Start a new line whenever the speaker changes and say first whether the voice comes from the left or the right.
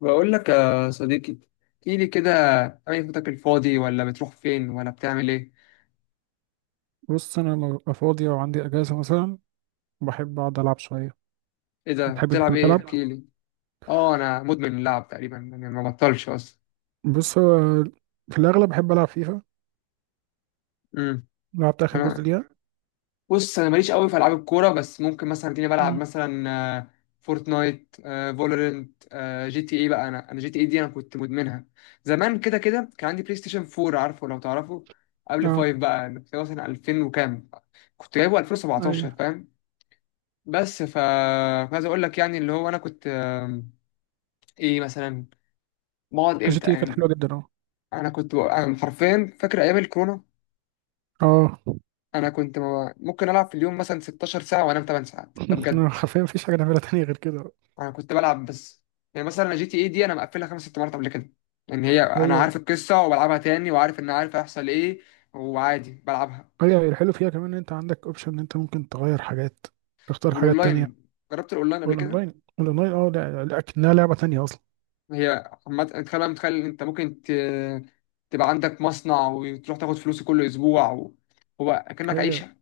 left: بقول لك يا صديقي، احكي لي كده. اي وقتك الفاضي ولا بتروح فين ولا بتعمل ايه؟
right: بص انا لو أبقى فاضي او عندي اجازه مثلا، بحب اقعد العب شويه.
left: ايه ده،
right: بتحب انت
left: بتلعب
right: كمان
left: ايه؟
right: تلعب؟
left: احكي لي. اه، انا مدمن اللعب تقريبا، يعني ما بطلش اصلا.
right: بص هو في الاغلب بحب العب فيفا.
left: امم
right: لعبت اخر جزء
left: انا،
right: ليها.
left: بص انا ماليش قوي في العاب الكوره، بس ممكن مثلا تلاقيني بلعب
right: مم.
left: مثلا آه، فورتنايت، فالورنت، جي تي اي. بقى انا جي تي اي دي انا كنت مدمنها زمان كده كده. كان عندي بلاي ستيشن 4، عارفه؟ لو تعرفه، قبل
right: اه.
left: 5 بقى، اللي هو مثلا 2000 وكام. كنت جايبه
right: ايوه،
left: 2017، فاهم؟ بس عايز اقول لك، يعني اللي هو انا كنت ايه مثلا، بقعد
right: جي
left: امتى
right: تي إيه كانت حلوه
left: يعني.
right: جدا اه.
left: انا أنا حرفيا فاكر ايام الكورونا،
right: اه.
left: انا كنت ممكن العب في اليوم مثلا 16 ساعه وانام 8 ساعات، ده بجد.
right: حرفيا مفيش حاجه نعملها تانية غير كده.
left: انا كنت بلعب بس. يعني مثلا جي تي اي دي انا مقفلها خمس ست مرات قبل كده. يعني هي انا
right: هي
left: عارف القصه وبلعبها تاني وعارف ان عارف هيحصل ايه، وعادي بلعبها.
right: هي الحلو فيها كمان ان انت عندك اوبشن ان انت ممكن تغير حاجات، تختار حاجات تانية.
left: والاونلاين، جربت الاونلاين قبل كده؟
right: والاونلاين الاونلاين اه لا، اكنها لعبه تانية اصلا.
left: هي عامة، تخيل، متخيل إن انت تبقى عندك مصنع وتروح تاخد فلوسه كل اسبوع، و... هو كأنك
right: هي
left: عيشه،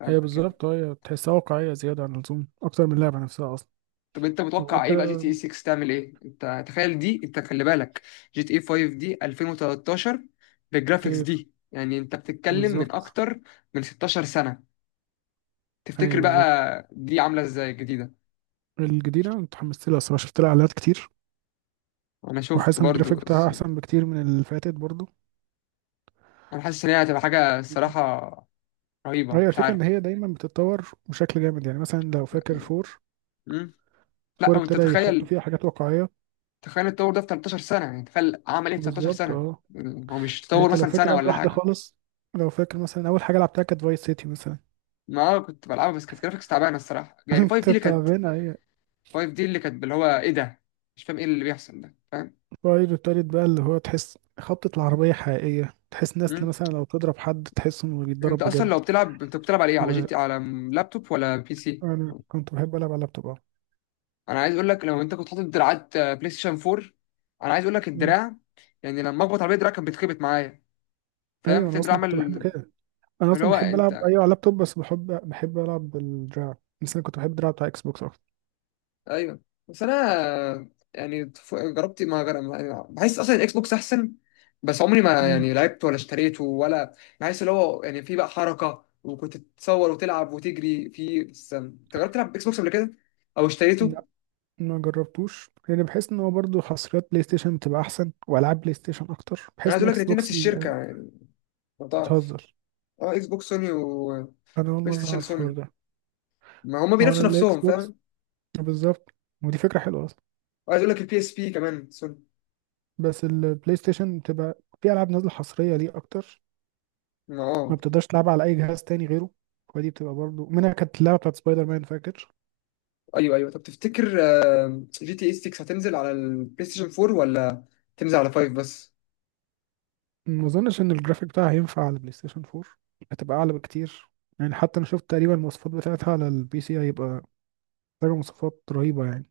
left: فاهم؟
right: هي بالظبط، هي تحسها واقعيه زياده عن اللزوم اكتر من اللعبه نفسها اصلا.
left: طب انت
right: وغير
left: متوقع ايه بقى؟ جي تي اي
right: كده.
left: 6 تعمل ايه؟ انت تخيل، دي انت خلي بالك، جي تي اي 5 دي 2013، بالجرافيكس
right: هي
left: دي، يعني انت بتتكلم من
right: بالظبط.
left: اكتر من 16 سنة.
right: ايوه
left: تفتكر بقى
right: بالظبط.
left: دي عاملة ازاي الجديدة؟
right: الجديدة أنا اتحمست لها الصراحة، شفت لها اعلانات كتير،
left: انا شفت
right: وحاسس ان
left: برضو،
right: الجرافيك بتاعها
left: بس
right: احسن بكتير من اللي فاتت برضه.
left: انا حاسس ان هي هتبقى حاجة الصراحة رهيبة،
right: هي
left: مش
right: الفكرة
left: عارف.
right: ان هي دايما بتتطور بشكل جامد، يعني مثلا لو فاكر فور،
left: مم؟ لا
right: فور
left: وانت
right: ابتدى يحطوا
left: تخيل،
right: فيها حاجات واقعية.
left: تخيل التطور ده في 13 سنة، يعني تخيل عمل ايه في 13
right: بالظبط
left: سنة.
right: اه.
left: يعني هو مش
right: يعني
left: تطور
right: انت لو
left: مثلا
right: فاكر
left: سنة
right: اول
left: ولا
right: واحدة
left: حاجة.
right: خالص، لو فاكر مثلا اول حاجة لعبتها كانت فايس سيتي مثلا.
left: ما انا كنت بلعبها، بس كانت جرافيكس تعبانة الصراحة. يعني 5 دي
right: كنت
left: اللي كانت
right: تعبانة هي.
left: واقف، دي اللي كانت اللي هو ايه ده، مش فاهم ايه اللي بيحصل ده، فاهم؟
right: فايس التالت بقى اللي هو تحس خبطة العربية حقيقية، تحس ناس
left: مم.
right: مثلا لو تضرب حد تحس انه بيتضرب
left: انت اصلا
right: بجد.
left: لو بتلعب، انت بتلعب على ايه؟ على جي تي، على لابتوب ولا بي سي؟
right: وانا كنت بحب العب على اللابتوب.
left: انا عايز اقول لك، لو انت كنت حاطط دراعات بلاي ستيشن 4، انا عايز اقول لك
right: اه.
left: الدراع، يعني لما اخبط على الدراع كان بيتخبط معايا، فاهم
right: ايوه انا
left: الدراع
right: اصلا كنت بحب
left: عمل؟
right: كده. انا
left: اللي
right: اصلا
left: هو
right: بحب
left: انت،
right: العب ايوه على اللابتوب، بس بحب العب بالدراع، بس انا كنت بحب الدراع بتاع اكس بوكس اكتر.
left: ايوه، بس انا يعني جربت، ما جر... ما- يعني بحس اصلا الاكس بوكس احسن، بس عمري ما
right: مم.
left: يعني لعبت ولا اشتريته ولا. بحس اللي هو يعني في بقى حركه، وكنت تتصور وتلعب وتجري في. بس انت جربت تلعب اكس بوكس قبل كده او اشتريته؟
right: لا، ما جربتوش لان بحس ان هو برضه حصريات بلاي ستيشن بتبقى احسن، والعاب بلاي ستيشن اكتر،
left: انا
right: بحس
left: عايز
right: ان
left: اقول لك،
right: اكس
left: الاثنين
right: بوكس
left: نفس الشركه يعني، لو تعرف.
right: بتهزر؟
left: اه، اكس بوكس سوني،
right: انا اول
left: وبلاي
right: مره
left: ستيشن
right: اعرف الحوار
left: سوني،
right: ده.
left: ما هما
right: هو انا
left: بينافسوا
right: الاكس
left: نفسهم،
right: بوكس،
left: فاهم؟
right: بالظبط، ودي فكره حلوه اصلا.
left: وعايز اقول لك البي اس بي كمان سوني.
right: بس البلاي ستيشن بتبقى في العاب نازله حصريه ليه اكتر،
left: ما
right: ما
left: اه،
right: بتقدرش تلعبها على اي جهاز تاني غيره، ودي بتبقى برضه منها كانت اللعبه بتاعت سبايدر مان فاكر.
left: ايوه ايوه. طب تفتكر جي تي اي 6 هتنزل على البلاي ستيشن 4 ولا تنزل على 5 بس؟
right: ما اظنش ان الجرافيك بتاعها هينفع على البلاي ستيشن 4، هتبقى اعلى بكتير. يعني حتى انا شفت تقريبا المواصفات بتاعتها على البي سي، هيبقى محتاجة مواصفات رهيبة يعني.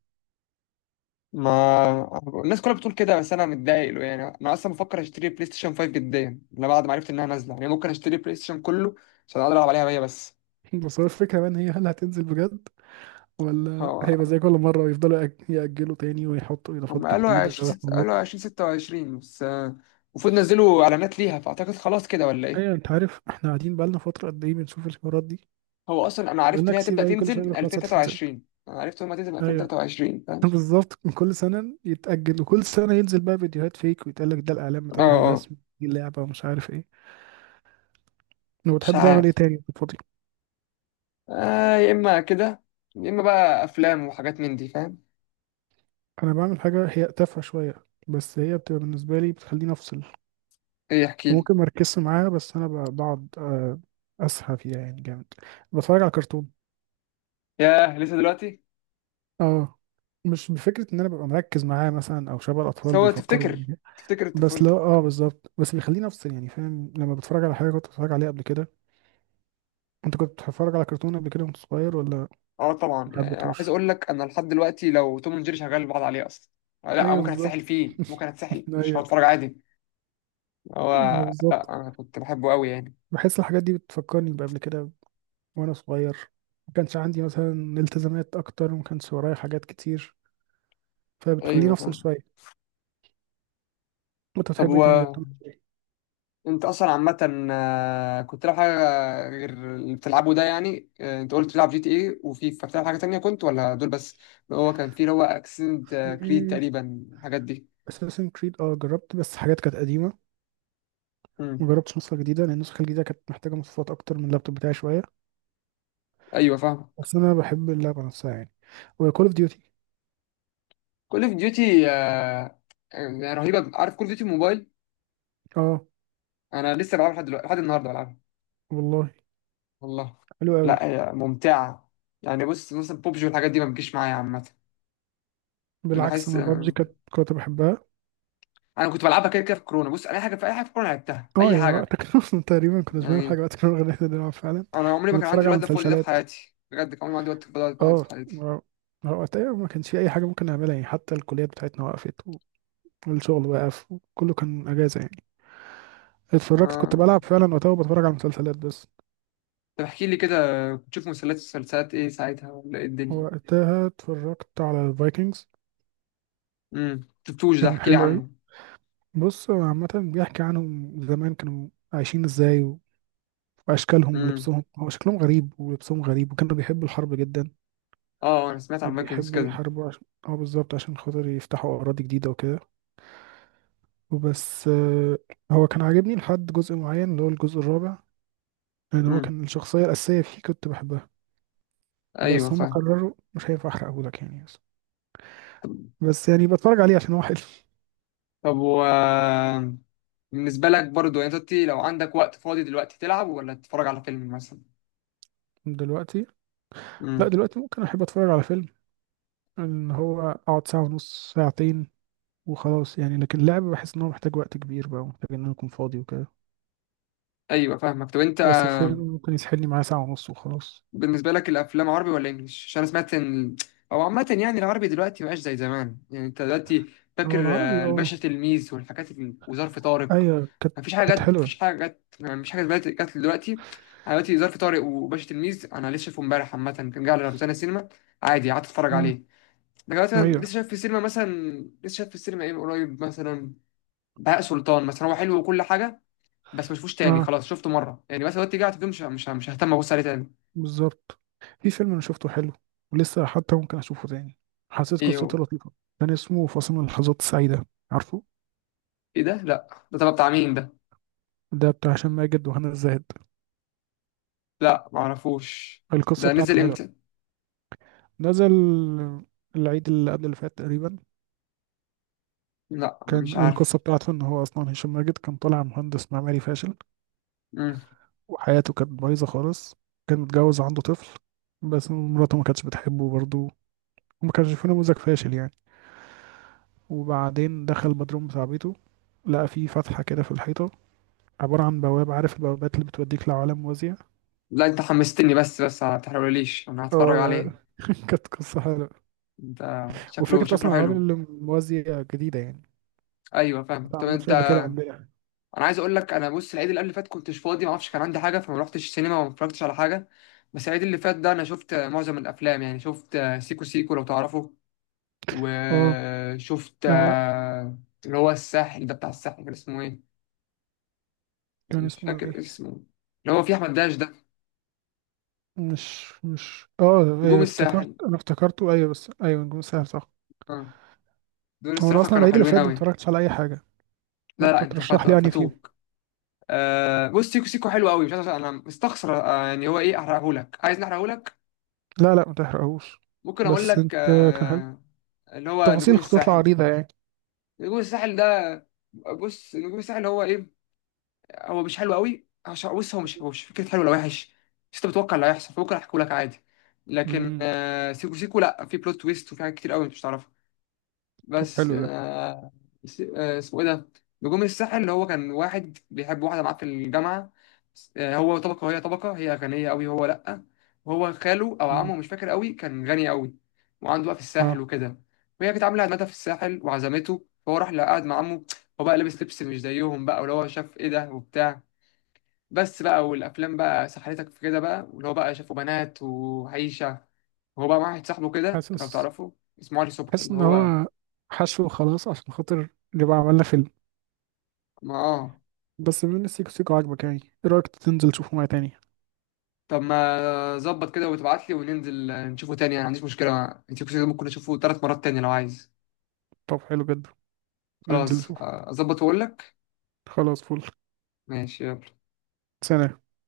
left: ما الناس كلها بتقول كده، بس انا متضايق له. يعني انا اصلا بفكر اشتري بلاي ستيشن 5 جديا، انا بعد ما عرفت انها نازله يعني ممكن اشتري بلاي ستيشن كله عشان اقدر العب عليها هي بس.
right: بس هو الفكرة بقى ان هي هل هتنزل بجد، ولا هيبقى
left: هو-
right: زي كل مرة ويفضلوا يأجلوا تاني ويحطوا
left: هم
right: إضافات
left: قالوا
right: جديدة وحوارات.
left: قالوا 2026 بس، المفروض نزلوا اعلانات ليها، فاعتقد خلاص كده ولا ايه؟
right: أيوة، أنت عارف احنا قاعدين بقالنا فترة قد إيه بنشوف الحوارات دي،
left: هو اصلا انا عرفت
right: بقالنا
left: ان هي
right: كتير
left: تبدا
right: أوي كل
left: تنزل
right: شوية
left: من
right: يقولوا خلاص هتنزل.
left: 2023، انا عرفت ان هي تنزل من
right: أيوة.
left: 2023، فاهم؟
right: بالظبط، من كل سنة يتأجل وكل سنة ينزل بقى فيديوهات فيك ويتقال لك ده الإعلان
left: اه،
right: بتاعها
left: اه،
right: الرسمي دي اللعبة ومش عارف إيه. لو
left: مش
right: بتحب تعمل إيه
left: عارف.
right: تاني؟
left: يا اما كده، يا اما بقى افلام وحاجات من دي، فاهم؟
right: انا بعمل حاجه هي تافهه شويه، بس هي بتبقى بالنسبه لي بتخليني افصل،
left: ايه، احكي لي.
right: وممكن ما اركزش معاها، بس انا بقعد اسهى فيها يعني جامد. بتفرج على كرتون.
left: ياه، لسه دلوقتي؟
right: اه. مش بفكره ان انا ببقى مركز معاه مثلا او شبه الاطفال
left: سوى
right: بيفكروا
left: تفتكر،
right: بيه.
left: تفتكر
right: بس
left: طفولتك.
right: لو اه بالظبط، بس بيخليني افصل يعني فاهم لما بتفرج على حاجه كنت بتفرج عليها قبل كده. انت كنت بتتفرج على كرتون قبل كده وانت صغير ولا؟
left: اه طبعا،
right: ما
left: يعني انا عايز
right: حبيتهوش.
left: اقول لك انا لحد دلوقتي لو توم اند جيري شغال بقعد عليه اصلا. لا
right: ايوه
left: ممكن اتسحل
right: بالظبط.
left: فيه، ممكن اتسحل، مش
right: ايوه.
left: هتفرج عادي. هو،
right: ما هو
left: لا
right: بالظبط.
left: انا كنت بحبه قوي يعني.
right: بحس الحاجات دي بتفكرني بقبل كده وانا صغير، ما كانش عندي مثلا التزامات اكتر وما كانش ورايا حاجات كتير، فبتخليني
left: ايوه
right: افصل
left: فاهم.
right: شويه. انت
left: طب
right: بتحب ايه تاني غير Tom and
left: انت اصلا عامة، كنت تلعب حاجة غير اللي بتلعبه ده، يعني انت قلت بتلعب جي تي ايه، وفي بتلعب حاجة تانية كنت ولا دول بس؟ هو كان في اللي هو اكسنت كريد
right: Jerry؟
left: تقريبا الحاجات دي.
right: اساسن كريد اه، جربت بس حاجات كانت قديمه، ما
left: امم،
right: جربتش نسخه جديده لان النسخه الجديده كانت محتاجه مواصفات اكتر من اللابتوب بتاعي شويه.
left: ايوه فاهم.
right: بس انا بحب اللعبه نفسها يعني. وكول اوف ديوتي.
left: كل اوف ديوتي رهيبة، عارف كل اوف ديوتي موبايل؟
right: اه.
left: انا لسه بلعبها لحد دلوقتي، لحد النهاردة بلعبها.
right: والله،
left: والله.
right: حلو قوي.
left: لا هي ممتعة، يعني بص مثلا بوبجي والحاجات دي ما بتجيش معايا عامة.
right: بالعكس
left: بحس
right: انا بابجي كانت كنت بحبها.
left: انا كنت بلعبها كده كده في كورونا، بص اي حاجة، في اي حاجة في كورونا لعبتها،
right: اه
left: اي
right: يا
left: حاجة.
right: وقتك. اصلا تقريبا كنت بعمل
left: يعني
right: حاجه وقت كنا بنلعب فعلا،
left: انا عمري ما كان عندي
right: ونتفرج على
left: الوقت ده فاضي ده في
right: مسلسلات.
left: حياتي، بجد كان عمري ما عندي وقت فاضي ده في حياتي،
right: اه
left: في حياتي.
right: ما هو وقتها ما كانش في اي حاجه ممكن نعملها يعني، حتى الكليات بتاعتنا وقفت والشغل وقف وكله كان اجازه يعني. اتفرجت، كنت
left: ما...
right: بلعب فعلا وقتها وبتفرج على مسلسلات بس.
left: طب احكي لي كده، كنت بتشوف مسلسلات، ايه ساعتها ولا ايه الدنيا؟
right: وقتها اتفرجت على الفايكنجز.
left: امم، شفتوش ده،
right: كان
left: احكي لي
right: حلو اوي.
left: عنه.
right: بص هو عامه بيحكي عنهم زمان كانوا عايشين ازاي واشكالهم
left: امم،
right: ولبسهم، هو شكلهم غريب ولبسهم غريب، وكانوا بيحبوا الحرب جدا.
left: اه انا سمعت عن فايكنجز
right: وبيحبوا
left: كده.
right: يحاربوا عشان اه بالظبط عشان خاطر يفتحوا اراضي جديده وكده. وبس هو كان عاجبني لحد جزء معين اللي هو الجزء الرابع، يعني هو
left: امم،
right: كان الشخصية الأساسية فيه كنت بحبها،
left: ايوه
right: بس هم
left: فاهم.
right: قرروا مش هينفع أحرقهولك يعني. بس يعني بتفرج عليه عشان هو حلو.
left: طب بالنسبه لك برضو يعني دلوقتي لو عندك وقت فاضي دلوقتي، تلعب ولا تتفرج على فيلم مثلا؟
right: دلوقتي؟ لا
left: امم،
right: دلوقتي ممكن أحب أتفرج على فيلم، إن هو أقعد ساعة ونص ساعتين وخلاص يعني، لكن اللعب بحس إن هو محتاج وقت كبير بقى ومحتاج إن أنا أكون فاضي وكده.
left: ايوه فاهمك. طب انت
right: بس الفيلم ممكن يسحلني معاه ساعة ونص وخلاص.
left: بالنسبة لك الأفلام عربي ولا إنجليش؟ عشان أنا سمعت إن، أو عامة يعني العربي دلوقتي مبقاش زي زمان. يعني أنت دلوقتي فاكر
right: هو العربي
left: الباشا
right: أه،
left: تلميذ والحاجات وظرف طارق.
right: أيوة كانت،
left: مفيش حاجة
right: كانت
left: جت، مفيش
right: حلوة.
left: حاجة جت، مفيش حاجة دلوقتي جت دلوقتي. أنا دلوقتي ظرف طارق وباشا تلميذ، أنا لسه شايفه إمبارح، عامة كان جاي على روتانا سينما، عادي قعدت أتفرج
right: مم.
left: عليه. لكن مثلا لسه
right: أيوة.
left: شايف في السينما مثلا، لسه شايف في السينما إيه من قريب مثلا؟ بهاء سلطان مثلا، هو حلو وكل حاجة، بس مشفوش تاني،
right: أه
left: خلاص شفته مرة، يعني مثلا دلوقتي قاعد فيه مش ههتم أبص عليه تاني.
right: بالظبط. في فيلم انا شفته حلو، ولسه حتى ممكن اشوفه تاني، حسيت
left: إيه هو؟
right: قصته لطيفه. كان اسمه فاصل من اللحظات السعيده، عارفه؟
left: ايه ده، لا ده تبع بتاع مين ده؟
right: ده بتاع هشام ماجد وهنا الزاهد.
left: لا معرفوش.
right: القصه
left: ده
right: بتاعته
left: نزل
right: حلوه.
left: امتى؟
right: نزل العيد اللي قبل اللي فات تقريبا.
left: لا مش
right: كان القصه
left: عارف.
right: بتاعته ان هو اصلا هشام ماجد كان طالع مهندس معماري فاشل،
left: مم.
right: وحياته كانت بايظه خالص، كان متجوز عنده طفل، بس مراته ما كانتش بتحبه برضه، وما كانش في نموذج فاشل يعني. وبعدين دخل البدروم بتاع بيته، لقى فيه فتحة كده في الحيطة، عبارة عن بوابة، عارف البوابات اللي بتوديك لعوالم موازية.
left: لا انت حمستني، بس ما تحرقليش، انا
right: اه
left: هتفرج عليه.
right: كانت قصة حلوة،
left: انت شكله
right: وفكرة
left: شكله
right: أصلا العوالم
left: حلو.
right: اللي موازية جديدة يعني،
left: ايوه
right: ما
left: فاهم. طب
right: اتعملتش
left: انت،
right: قبل كده عندنا.
left: انا عايز اقول لك، انا بص العيد اللي قبل اللي فات كنتش فاضي، ما اعرفش كان عندي حاجه، فما رحتش السينما وما اتفرجتش على حاجه. بس العيد اللي فات ده انا شفت معظم الافلام، يعني شفت سيكو سيكو لو تعرفه،
right: اه.
left: وشفت
right: آه،
left: اللي هو الساحل ده، بتاع الساحل كان اسمه ايه،
right: كان
left: مش
right: اسمه
left: فاكر
right: ايه؟
left: اسمه، اللي هو فيه احمد داش ده.
right: مش مش اه
left: نجوم
right: إيه، افتكرت،
left: الساحل.
right: انا افتكرته ايوه، بس ايوه نجوم الساحل صح.
left: اه، دول
right: هو انا
left: الصراحه
right: اصلا
left: كانوا
right: العيد اللي
left: حلوين
right: فات ده ما
left: قوي.
right: اتفرجتش على اي حاجة،
left: لا لا،
right: فانت
left: انت
right: ترشح لي يعني فيه؟
left: فاتوك. آه بص، سيكو سيكو حلو قوي، مش عارف، انا مستخسر آه، يعني هو ايه احرقهولك، عايز نحرقهولك؟
right: لا لا ما تحرقهوش.
left: ممكن اقول
right: بس
left: لك
right: انت، كان حلو،
left: آه. اللي هو
right: التفاصيل
left: نجوم
right: هتطلع
left: الساحل،
right: عريضة يعني.
left: نجوم الساحل ده، بص نجوم الساحل هو ايه؟ هو مش حلو قوي عشان بص، هو مش، هو مش فكره حلو ولا وحش، بس انت بتتوقع اللي هيحصل، فممكن احكيه لك عادي. لكن
right: امم.
left: آه سيكو سيكو لا، في بلوت تويست وفي حاجات كتير قوي انت مش تعرفها.
right: طب
left: بس
right: حلو ده.
left: اسمه ايه ده، نجوم الساحل. اللي هو كان واحد بيحب واحده معاه في الجامعه. هو طبقه وهي طبقه، هي غنيه قوي، هو لا. وهو خاله او
right: مم.
left: عمه مش فاكر قوي كان غني قوي، وعنده بقى في الساحل
right: اه.
left: وكده. وهي كانت عامله عزمتها في الساحل وعزمته، فهو راح قعد مع عمه. هو بقى لابس لبس مش زيهم بقى، واللي هو شاف ايه ده وبتاع، بس بقى والافلام بقى سحلتك في كده بقى، واللي هو بقى شافوا بنات وعيشه، وهو بقى مع واحد صاحبه كده لو
right: حاسس
left: تعرفه، اسمه علي صبحي،
right: حاسس
left: اللي
right: ان
left: هو
right: هو حشو خلاص عشان خاطر نبقى عملنا فيلم.
left: ما اه.
right: بس بما ان سيكو سيكو عاجبك، يعني ايه رايك تنزل تشوفه معايا تاني؟
left: طب ما ظبط كده وتبعت لي وننزل نشوفه تاني، انا ما عنديش مشكلة، انت كده ممكن اشوفه 3 مرات تاني لو عايز.
right: طب حلو جدا. ننزل
left: خلاص،
right: نشوفه.
left: اظبط واقول لك.
right: خلاص فل.
left: ماشي، يلا.
right: سلام.